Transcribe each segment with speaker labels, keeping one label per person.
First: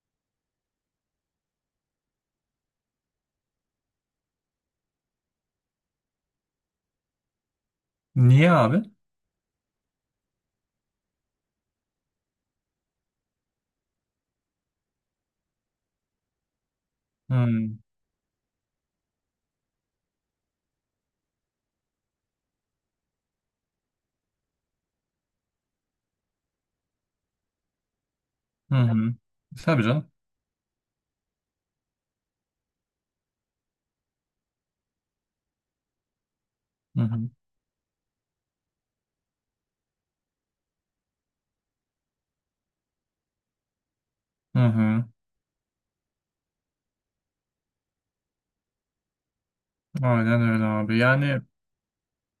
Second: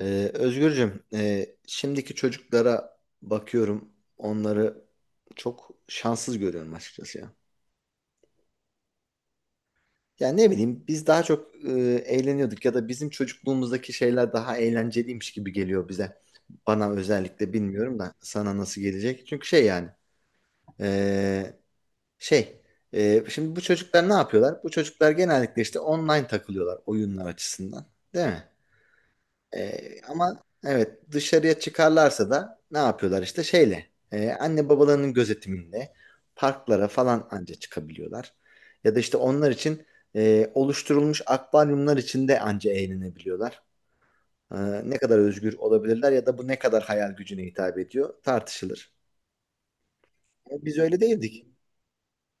Speaker 1: Özgürcüm, şimdiki çocuklara bakıyorum, onları çok şanssız görüyorum açıkçası ya.
Speaker 2: Niye abi?
Speaker 1: Yani ne bileyim, biz daha çok eğleniyorduk ya da bizim çocukluğumuzdaki şeyler daha eğlenceliymiş gibi geliyor bize. Bana özellikle
Speaker 2: Hmm.
Speaker 1: bilmiyorum da sana nasıl gelecek. Çünkü şey yani, e, şey, şimdi bu çocuklar ne yapıyorlar? Bu çocuklar genellikle işte online takılıyorlar oyunlar açısından, değil mi?
Speaker 2: Hı hı. Tabii canım.
Speaker 1: Ama evet dışarıya çıkarlarsa da ne yapıyorlar işte şeyle anne babalarının gözetiminde parklara
Speaker 2: Hı
Speaker 1: falan
Speaker 2: hı.
Speaker 1: anca çıkabiliyorlar. Ya da işte onlar için oluşturulmuş akvaryumlar içinde anca eğlenebiliyorlar.
Speaker 2: Hı
Speaker 1: Ne
Speaker 2: hı.
Speaker 1: kadar özgür olabilirler ya da bu ne kadar hayal gücüne hitap ediyor tartışılır.
Speaker 2: Aynen
Speaker 1: Ama
Speaker 2: öyle
Speaker 1: biz
Speaker 2: abi.
Speaker 1: öyle
Speaker 2: Yani
Speaker 1: değildik.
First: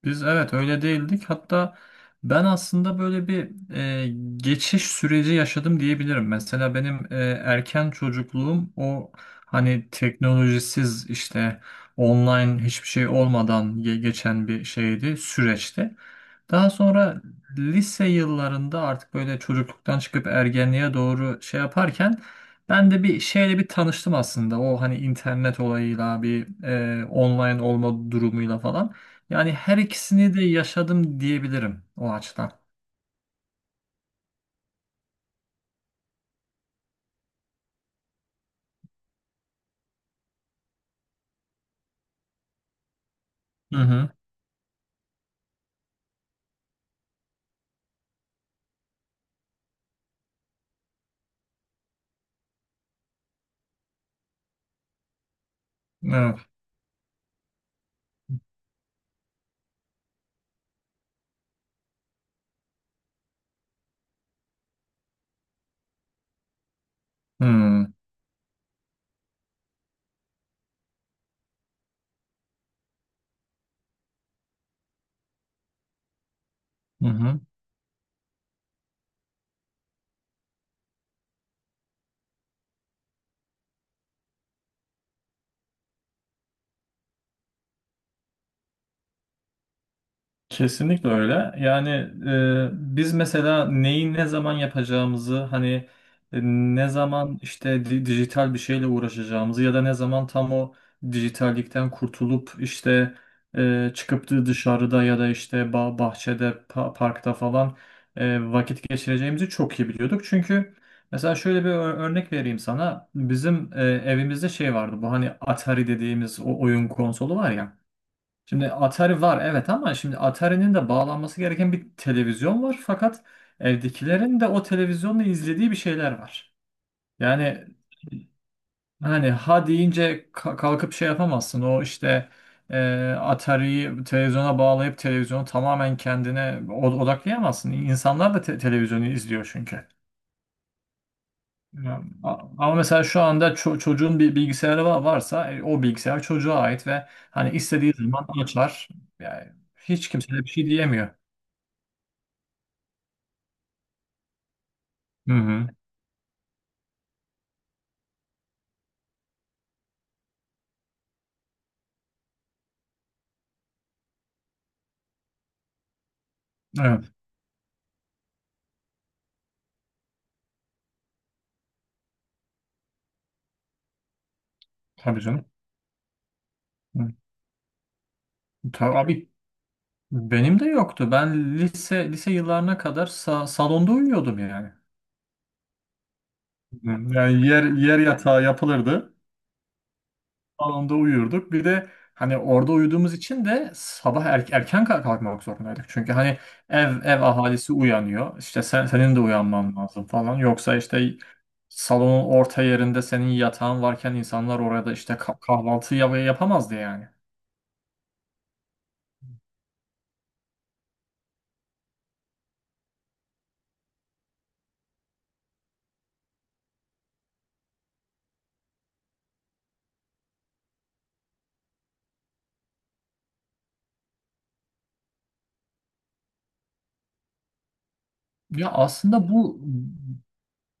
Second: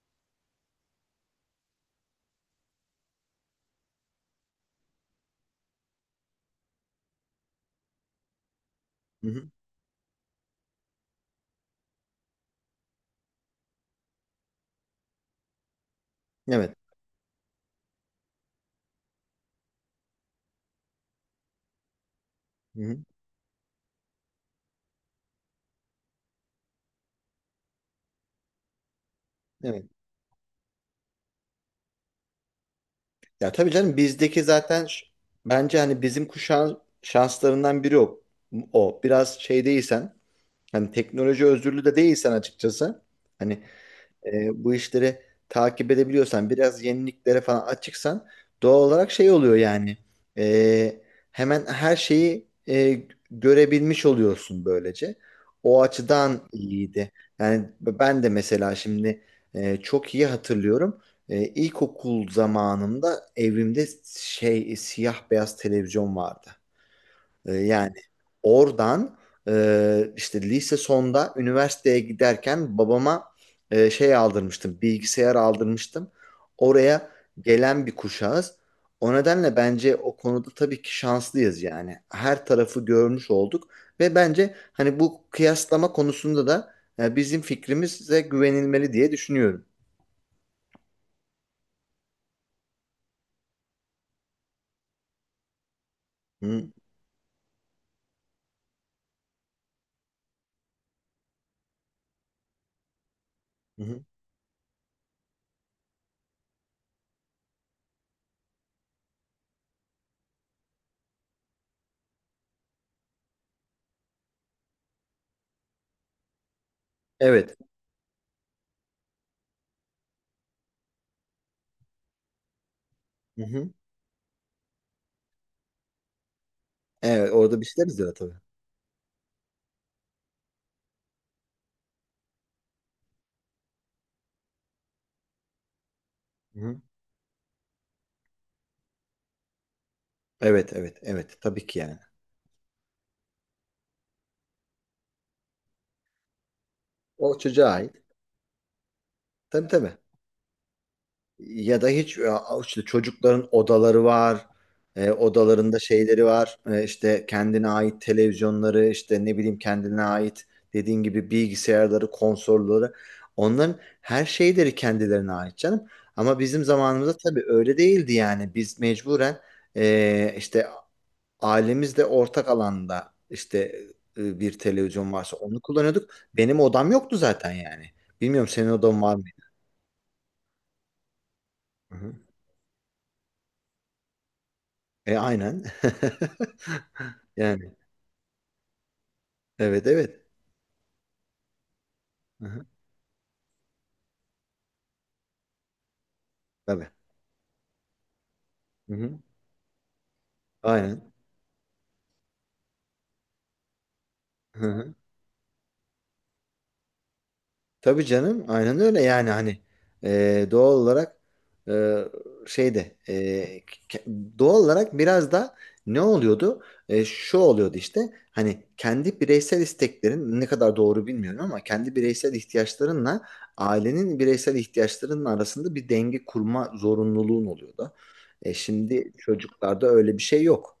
Speaker 2: biz evet öyle değildik. Hatta ben aslında böyle bir geçiş süreci yaşadım diyebilirim. Mesela benim erken çocukluğum o
Speaker 1: Hı hı.
Speaker 2: hani teknolojisiz, işte online hiçbir şey olmadan geçen bir şeydi, süreçti. Daha
Speaker 1: Evet.
Speaker 2: sonra lise yıllarında artık böyle çocukluktan çıkıp ergenliğe doğru şey yaparken
Speaker 1: Hı
Speaker 2: ben
Speaker 1: hı.
Speaker 2: de bir şeyle bir tanıştım aslında. O hani internet olayıyla bir online olma durumuyla falan. Yani her
Speaker 1: Evet.
Speaker 2: ikisini de yaşadım diyebilirim o açıdan.
Speaker 1: Ya tabii canım bizdeki zaten bence hani bizim kuşağın şanslarından biri o. O biraz şey değilsen, hani teknoloji özürlü de değilsen açıkçası. Hani
Speaker 2: Hı hı.
Speaker 1: bu işleri takip edebiliyorsan, biraz yeniliklere falan açıksan doğal olarak şey oluyor yani. E, hemen her şeyi görebilmiş oluyorsun böylece. O
Speaker 2: Evet.
Speaker 1: açıdan iyiydi. Yani ben de mesela şimdi çok iyi hatırlıyorum. İlkokul zamanımda evimde şey siyah beyaz televizyon vardı.
Speaker 2: Hı
Speaker 1: Yani oradan işte lise sonda üniversiteye giderken babama şey aldırmıştım, bilgisayar aldırmıştım. Oraya
Speaker 2: hı.
Speaker 1: gelen bir kuşağız. O nedenle bence o konuda tabii ki şanslıyız yani. Her tarafı görmüş olduk ve bence hani bu kıyaslama konusunda da bizim fikrimize güvenilmeli diye düşünüyorum.
Speaker 2: Kesinlikle öyle. Yani biz mesela neyi ne zaman yapacağımızı, hani
Speaker 1: Hı
Speaker 2: ne zaman işte dijital bir şeyle uğraşacağımızı ya da ne zaman tam o dijitallikten kurtulup işte
Speaker 1: hı. Hı.
Speaker 2: çıkıp da dışarıda ya da işte bahçede, parkta falan vakit geçireceğimizi çok iyi biliyorduk. Çünkü mesela şöyle bir örnek vereyim sana. Bizim evimizde şey vardı, bu hani Atari dediğimiz o oyun konsolu var
Speaker 1: Evet.
Speaker 2: ya. Şimdi Atari var, evet, ama şimdi Atari'nin de bağlanması gereken bir televizyon var, fakat
Speaker 1: Hı hı.
Speaker 2: evdekilerin de o televizyonla izlediği bir şeyler var.
Speaker 1: Evet, orada
Speaker 2: Yani
Speaker 1: bir şeyler izliyor tabii.
Speaker 2: hani ha deyince kalkıp şey yapamazsın, o işte e, Atari'yi televizyona bağlayıp televizyonu tamamen
Speaker 1: Hı
Speaker 2: kendine
Speaker 1: hı.
Speaker 2: odaklayamazsın. İnsanlar da televizyonu izliyor çünkü.
Speaker 1: Evet, evet, evet. Tabii ki yani.
Speaker 2: Ya, ama mesela şu anda çocuğun bir bilgisayarı varsa o bilgisayar çocuğa ait ve
Speaker 1: O
Speaker 2: hani
Speaker 1: çocuğa
Speaker 2: istediği
Speaker 1: ait.
Speaker 2: zaman açar. Yani
Speaker 1: Tabii tabii.
Speaker 2: hiç kimse de bir şey diyemiyor.
Speaker 1: Ya da hiç ya işte çocukların odaları var. E,
Speaker 2: Hı hı.
Speaker 1: odalarında şeyleri var. E, işte kendine ait televizyonları, işte ne bileyim kendine ait dediğin gibi bilgisayarları, konsolları. Onların her şeyleri kendilerine ait canım. Ama bizim
Speaker 2: Evet,
Speaker 1: zamanımızda tabii öyle değildi yani. Biz mecburen işte ailemizle ortak alanda işte bir televizyon
Speaker 2: tabii
Speaker 1: varsa
Speaker 2: canım.
Speaker 1: onu kullanıyorduk. Benim odam
Speaker 2: Hı.
Speaker 1: yoktu zaten yani. Bilmiyorum senin odan var
Speaker 2: Tabii benim de yoktu. Ben lise
Speaker 1: mı?
Speaker 2: lise yıllarına kadar salonda uyuyordum yani.
Speaker 1: E aynen.
Speaker 2: Hı, yani yer
Speaker 1: Yani
Speaker 2: yer yatağı yapılırdı,
Speaker 1: evet evet.
Speaker 2: anında uyuyorduk. Bir de hani
Speaker 1: Hı-hı.
Speaker 2: orada uyuduğumuz için de sabah erken kalkmak zorundaydık. Çünkü hani
Speaker 1: Tabii.
Speaker 2: ev ahalisi uyanıyor. İşte sen, senin
Speaker 1: Hı-hı.
Speaker 2: de uyanman lazım falan. Yoksa işte
Speaker 1: Aynen.
Speaker 2: salonun orta yerinde senin yatağın varken insanlar orada
Speaker 1: Hı-hı.
Speaker 2: işte kahvaltı yapamazdı yani.
Speaker 1: Tabii canım aynen öyle yani hani doğal olarak e, şeyde e, doğal olarak biraz da ne oluyordu? Şu oluyordu işte hani kendi bireysel isteklerin ne kadar doğru bilmiyorum ama kendi bireysel ihtiyaçlarınla ailenin bireysel ihtiyaçlarının arasında bir denge kurma zorunluluğun oluyordu.
Speaker 2: Ya
Speaker 1: Şimdi
Speaker 2: aslında bu,
Speaker 1: çocuklarda öyle bir şey yok.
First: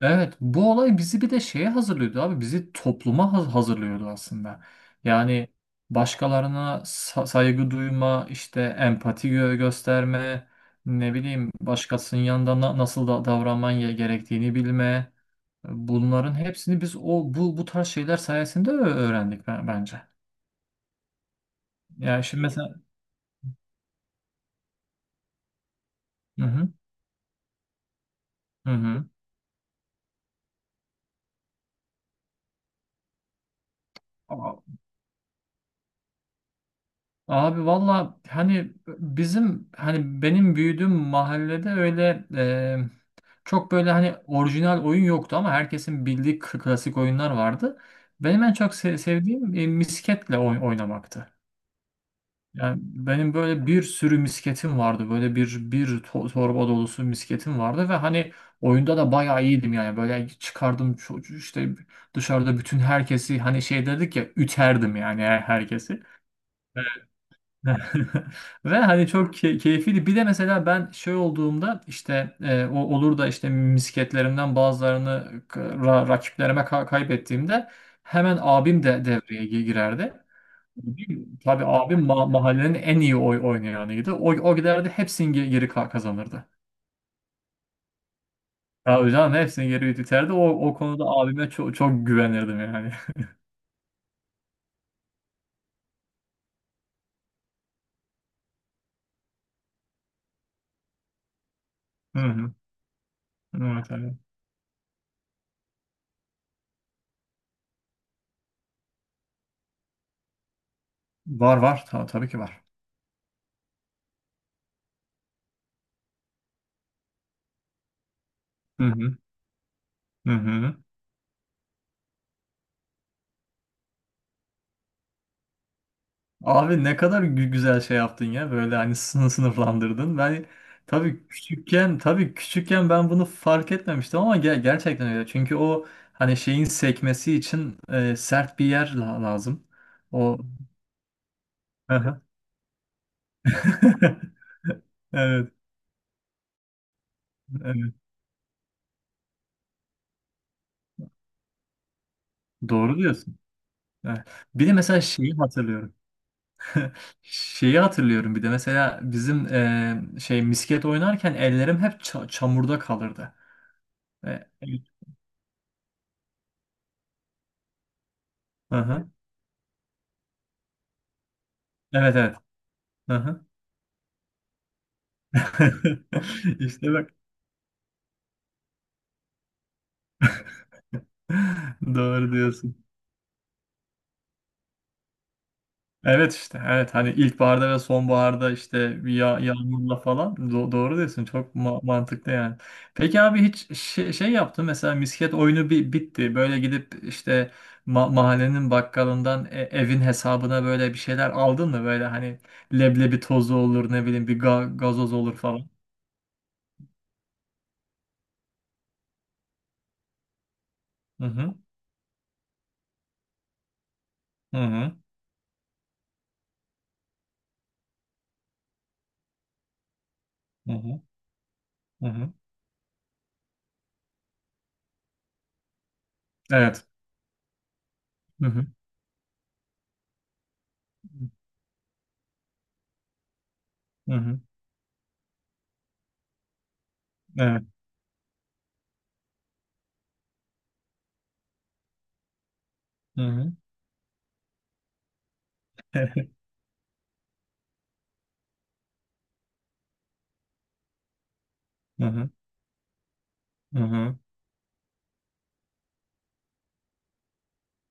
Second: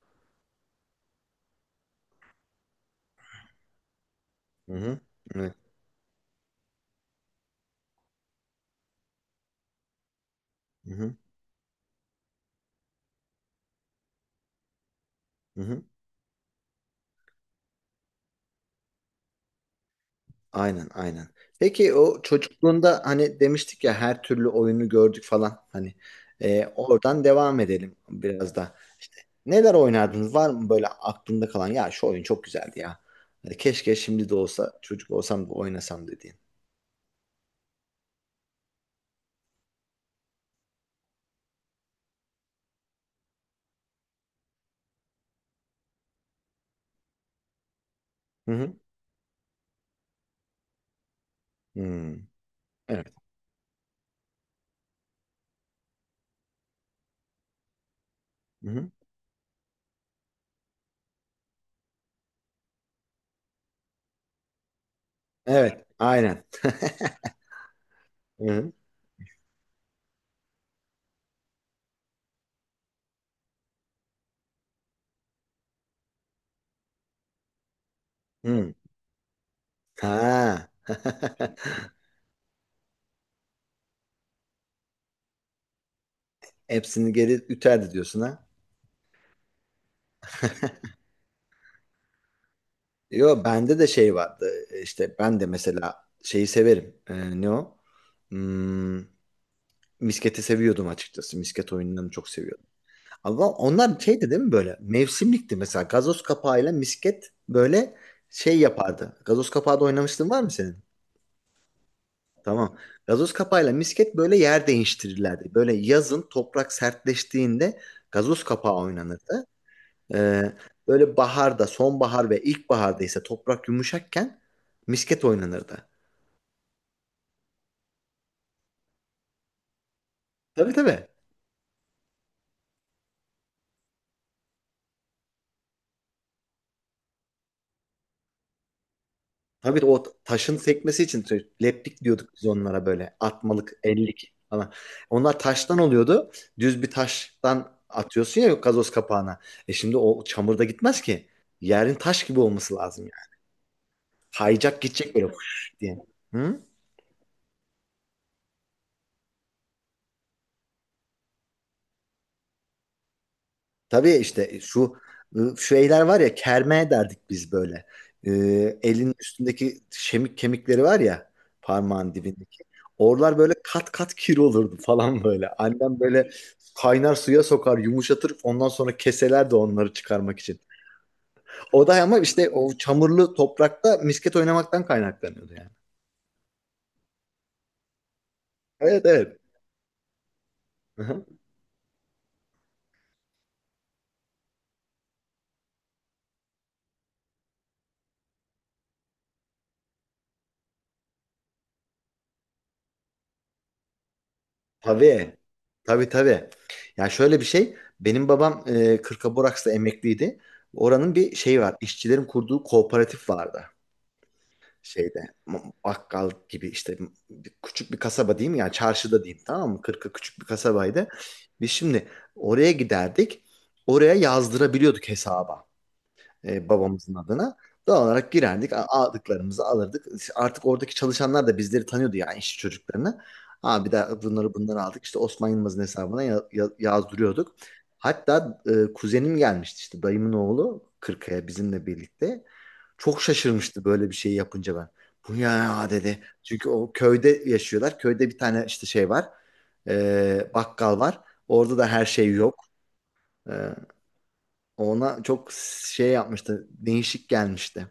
Speaker 2: evet, bu olay bizi bir de şeye hazırlıyordu abi. Bizi topluma hazırlıyordu aslında.
Speaker 1: Hı hı.
Speaker 2: Yani
Speaker 1: Evet.
Speaker 2: başkalarına saygı duyma, işte empati gösterme,
Speaker 1: Hı
Speaker 2: ne
Speaker 1: hı.
Speaker 2: bileyim başkasının yanında nasıl da davranman gerektiğini bilme.
Speaker 1: Hı hı.
Speaker 2: Bunların hepsini biz o bu tarz şeyler sayesinde öğrendik bence.
Speaker 1: Aynen, aynen. Peki o
Speaker 2: Yani şimdi mesela.
Speaker 1: çocukluğunda hani demiştik ya her türlü oyunu gördük falan. Hani
Speaker 2: Hı hı.
Speaker 1: oradan devam edelim biraz da.
Speaker 2: Hı
Speaker 1: Neler oynardınız? Var mı böyle aklında kalan ya şu oyun çok güzeldi ya. Hani keşke şimdi de olsa
Speaker 2: hı.
Speaker 1: çocuk olsam da oynasam dediğin.
Speaker 2: Abi valla, hani bizim, hani benim büyüdüğüm mahallede öyle çok böyle hani orijinal oyun yoktu ama herkesin bildiği klasik oyunlar vardı. Benim
Speaker 1: Hı
Speaker 2: en çok
Speaker 1: hı.
Speaker 2: sevdiğim misketle oynamaktı.
Speaker 1: Hmm.
Speaker 2: Yani
Speaker 1: Evet.
Speaker 2: benim böyle bir sürü misketim vardı. Böyle bir torba dolusu misketim vardı ve hani
Speaker 1: Hı hı.
Speaker 2: oyunda da bayağı iyiydim yani. Böyle çıkardım çocuğu, işte dışarıda bütün herkesi, hani şey dedik ya, üterdim yani
Speaker 1: Evet,
Speaker 2: herkesi.
Speaker 1: aynen. Hı hı.
Speaker 2: Ve hani çok keyifliydi. Bir de mesela ben şey olduğumda, işte o olur da işte misketlerimden bazılarını rakiplerime kaybettiğimde, hemen
Speaker 1: Hı.
Speaker 2: abim de devreye girerdi.
Speaker 1: Ha.
Speaker 2: Tabii abim mahallenin en iyi oynayanıydı. O, o giderdi hepsini geri kazanırdı.
Speaker 1: Hepsini geri üterdi diyorsun ha.
Speaker 2: Tabii canım, hepsini geri iterdi. O, o konuda abime çok, çok güvenirdim yani.
Speaker 1: Yo bende de şey vardı. E, İşte ben de mesela şeyi severim. Ne o? Hmm, misketi seviyordum açıkçası. Misket oyunlarını
Speaker 2: Hı
Speaker 1: çok
Speaker 2: hı.
Speaker 1: seviyordum. Ama
Speaker 2: Evet,
Speaker 1: onlar
Speaker 2: evet.
Speaker 1: şeydi değil mi böyle? Mevsimlikti mesela. Gazoz kapağıyla misket böyle şey yapardı. Gazoz kapağı da oynamıştın var mı senin?
Speaker 2: Var, var, tabii ki var.
Speaker 1: Tamam. Gazoz kapağıyla misket böyle yer değiştirirlerdi. Böyle yazın toprak sertleştiğinde gazoz kapağı
Speaker 2: Hı hı.
Speaker 1: oynanırdı.
Speaker 2: Hı
Speaker 1: Ee,
Speaker 2: hı.
Speaker 1: böyle baharda, sonbahar ve ilkbaharda ise toprak yumuşakken misket oynanırdı.
Speaker 2: Abi ne kadar güzel şey yaptın ya, böyle hani sınıflandırdın. Ben
Speaker 1: Tabii tabii.
Speaker 2: tabii küçükken ben bunu fark etmemiştim ama gerçekten öyle. Çünkü o hani şeyin sekmesi için sert bir yer lazım.
Speaker 1: Tabii o
Speaker 2: O
Speaker 1: taşın sekmesi için leplik
Speaker 2: aha.
Speaker 1: diyorduk biz onlara böyle. Atmalık, ellik falan. Onlar
Speaker 2: Evet,
Speaker 1: taştan oluyordu. Düz bir taştan
Speaker 2: evet.
Speaker 1: atıyorsun ya gazoz kapağına. E şimdi o çamurda gitmez ki. Yerin taş gibi olması
Speaker 2: Doğru
Speaker 1: lazım yani.
Speaker 2: diyorsun. Evet. Bir de
Speaker 1: Kayacak
Speaker 2: mesela
Speaker 1: gidecek böyle
Speaker 2: şeyi
Speaker 1: fış
Speaker 2: hatırlıyorum.
Speaker 1: diye. Hı?
Speaker 2: Şeyi hatırlıyorum, bir de mesela bizim şey misket oynarken ellerim hep çamurda kalırdı.
Speaker 1: Tabii
Speaker 2: E,
Speaker 1: işte şu şeyler var ya kerme derdik biz böyle.
Speaker 2: Hı
Speaker 1: Ee,
Speaker 2: hı.
Speaker 1: elin üstündeki şemik kemikleri var ya parmağın
Speaker 2: Evet, evet.
Speaker 1: dibindeki.
Speaker 2: Hı
Speaker 1: Oralar
Speaker 2: hı.
Speaker 1: böyle kat kat kir olurdu falan böyle. Annem böyle
Speaker 2: İşte bak.
Speaker 1: kaynar suya sokar, yumuşatır. Ondan sonra keselerdi onları çıkarmak için. O da ama
Speaker 2: Doğru
Speaker 1: işte o
Speaker 2: diyorsun.
Speaker 1: çamurlu toprakta misket oynamaktan kaynaklanıyordu yani.
Speaker 2: Evet, işte evet, hani ilkbaharda ve sonbaharda, işte
Speaker 1: Evet
Speaker 2: bir
Speaker 1: evet.
Speaker 2: ya yağmurla falan, doğru diyorsun, çok mantıklı yani. Peki abi, hiç şey, şey yaptın mesela, misket oyunu bi bitti, böyle gidip işte mahallenin bakkalından evin hesabına böyle bir şeyler aldın mı, böyle hani leblebi tozu olur, ne bileyim bir gazoz
Speaker 1: Tabii.
Speaker 2: olur falan.
Speaker 1: Tabii tabii. Ya şöyle bir şey. Benim babam Kırkaburaks'ta emekliydi. Oranın
Speaker 2: Hı
Speaker 1: bir
Speaker 2: hı.
Speaker 1: şeyi var. İşçilerin kurduğu kooperatif vardı.
Speaker 2: Hı hı.
Speaker 1: Şeyde bakkal gibi işte küçük bir kasaba diyeyim yani çarşıda diyeyim tamam mı? Kırka küçük bir
Speaker 2: Hı hı.
Speaker 1: kasabaydı. Biz
Speaker 2: Hı
Speaker 1: şimdi
Speaker 2: hı.
Speaker 1: oraya giderdik. Oraya yazdırabiliyorduk hesaba
Speaker 2: Evet.
Speaker 1: babamızın adına. Doğal olarak
Speaker 2: Hı hı.
Speaker 1: girerdik, aldıklarımızı alırdık. Artık oradaki çalışanlar da bizleri tanıyordu yani işçi çocuklarını. Abi de
Speaker 2: Hı hı.
Speaker 1: bunları aldık. İşte Osman Yılmaz'ın hesabına yazdırıyorduk.
Speaker 2: Evet.
Speaker 1: Hatta kuzenim gelmişti işte dayımın oğlu Kırkaya bizimle birlikte.
Speaker 2: Hı
Speaker 1: Çok
Speaker 2: hı.
Speaker 1: şaşırmıştı böyle bir şey yapınca ben. Bu ya dedi. Çünkü o köyde yaşıyorlar. Köyde bir tane işte şey var. E, bakkal var. Orada da her
Speaker 2: Hı hı.
Speaker 1: şey yok. E,
Speaker 2: Hı hı.
Speaker 1: ona çok şey yapmıştı. Değişik gelmişti.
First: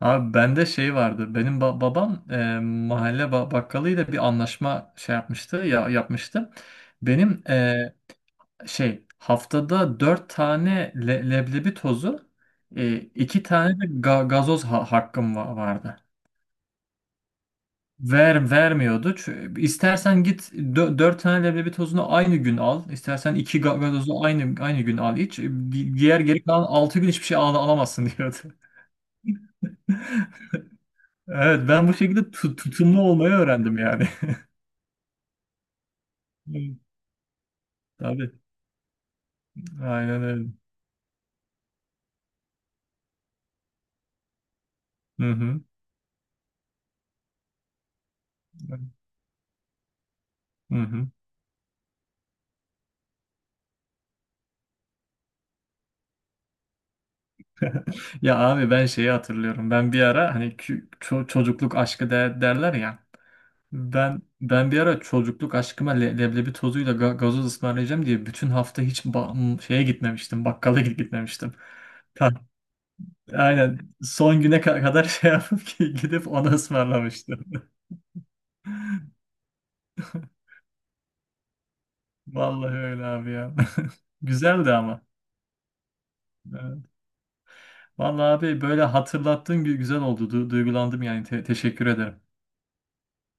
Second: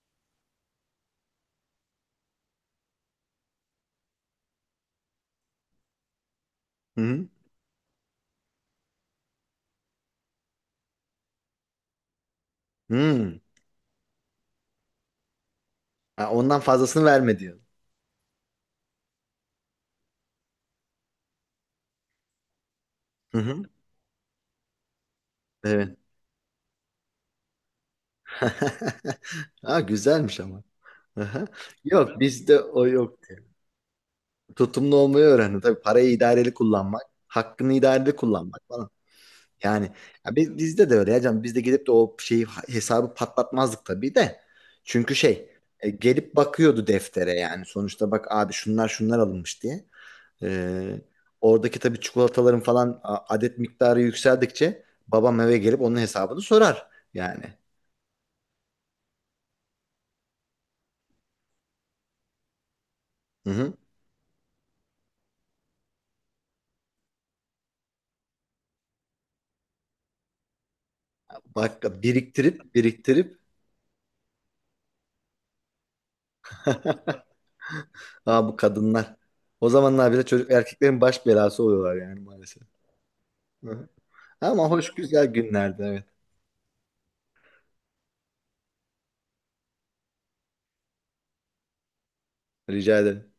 Speaker 2: Abi bende şey vardı. Benim babam mahalle bakkalıyla bir anlaşma şey yapmıştı ya, yapmıştı.
Speaker 1: Hı hı.
Speaker 2: Benim şey, haftada dört tane leblebi tozu,
Speaker 1: Hmm.
Speaker 2: iki tane de gazoz hakkım vardı.
Speaker 1: Ha, ondan fazlasını verme diyor.
Speaker 2: Vermiyordu. Çünkü istersen git, dört tane leblebi tozunu aynı gün al. İstersen
Speaker 1: Hı
Speaker 2: iki
Speaker 1: hı.
Speaker 2: gazozu aynı gün al, iç.
Speaker 1: Evet.
Speaker 2: Diğer geri kalan 6 gün hiçbir şey alamazsın, diyordu.
Speaker 1: Ha, güzelmiş ama. Aha.
Speaker 2: Evet, ben bu
Speaker 1: Yok
Speaker 2: şekilde
Speaker 1: bizde o
Speaker 2: tutumlu olmayı
Speaker 1: yoktu.
Speaker 2: öğrendim yani.
Speaker 1: Tutumlu olmayı öğrendim. Tabii parayı idareli
Speaker 2: Hı,
Speaker 1: kullanmak, hakkını idareli
Speaker 2: tabii.
Speaker 1: kullanmak falan. Yani
Speaker 2: Aynen
Speaker 1: ya
Speaker 2: öyle.
Speaker 1: biz, bizde de öyle ya canım. Biz de gidip de o şeyi hesabı patlatmazdık tabii de. Çünkü
Speaker 2: Hı
Speaker 1: şey
Speaker 2: hı.
Speaker 1: gelip bakıyordu deftere yani. Sonuçta bak abi şunlar şunlar alınmış diye.
Speaker 2: Hı
Speaker 1: Ee,
Speaker 2: hı.
Speaker 1: oradaki tabii çikolataların falan adet miktarı yükseldikçe babam eve gelip onun hesabını sorar yani.
Speaker 2: Ya abi, ben şeyi hatırlıyorum. Ben bir ara, hani çocukluk aşkı derler ya.
Speaker 1: Hı hı.
Speaker 2: Ben bir ara çocukluk aşkıma leblebi tozuyla gazoz ısmarlayacağım diye bütün hafta hiç şeye gitmemiştim. Bakkala gitmemiştim.
Speaker 1: Bak
Speaker 2: Ta-
Speaker 1: biriktirip biriktirip
Speaker 2: Aynen son güne kadar şey yapıp ki gidip onu ısmarlamıştım.
Speaker 1: ha bu kadınlar. O zamanlar bile çocuk erkeklerin baş belası oluyorlar yani maalesef.
Speaker 2: Vallahi öyle abi ya.
Speaker 1: Hı hı. Ama
Speaker 2: Güzeldi
Speaker 1: hoş
Speaker 2: ama.
Speaker 1: güzel günlerdi evet.
Speaker 2: Vallahi abi, böyle hatırlattığın güzel oldu. Duygulandım yani. Teşekkür ederim.
Speaker 1: Rica ederim.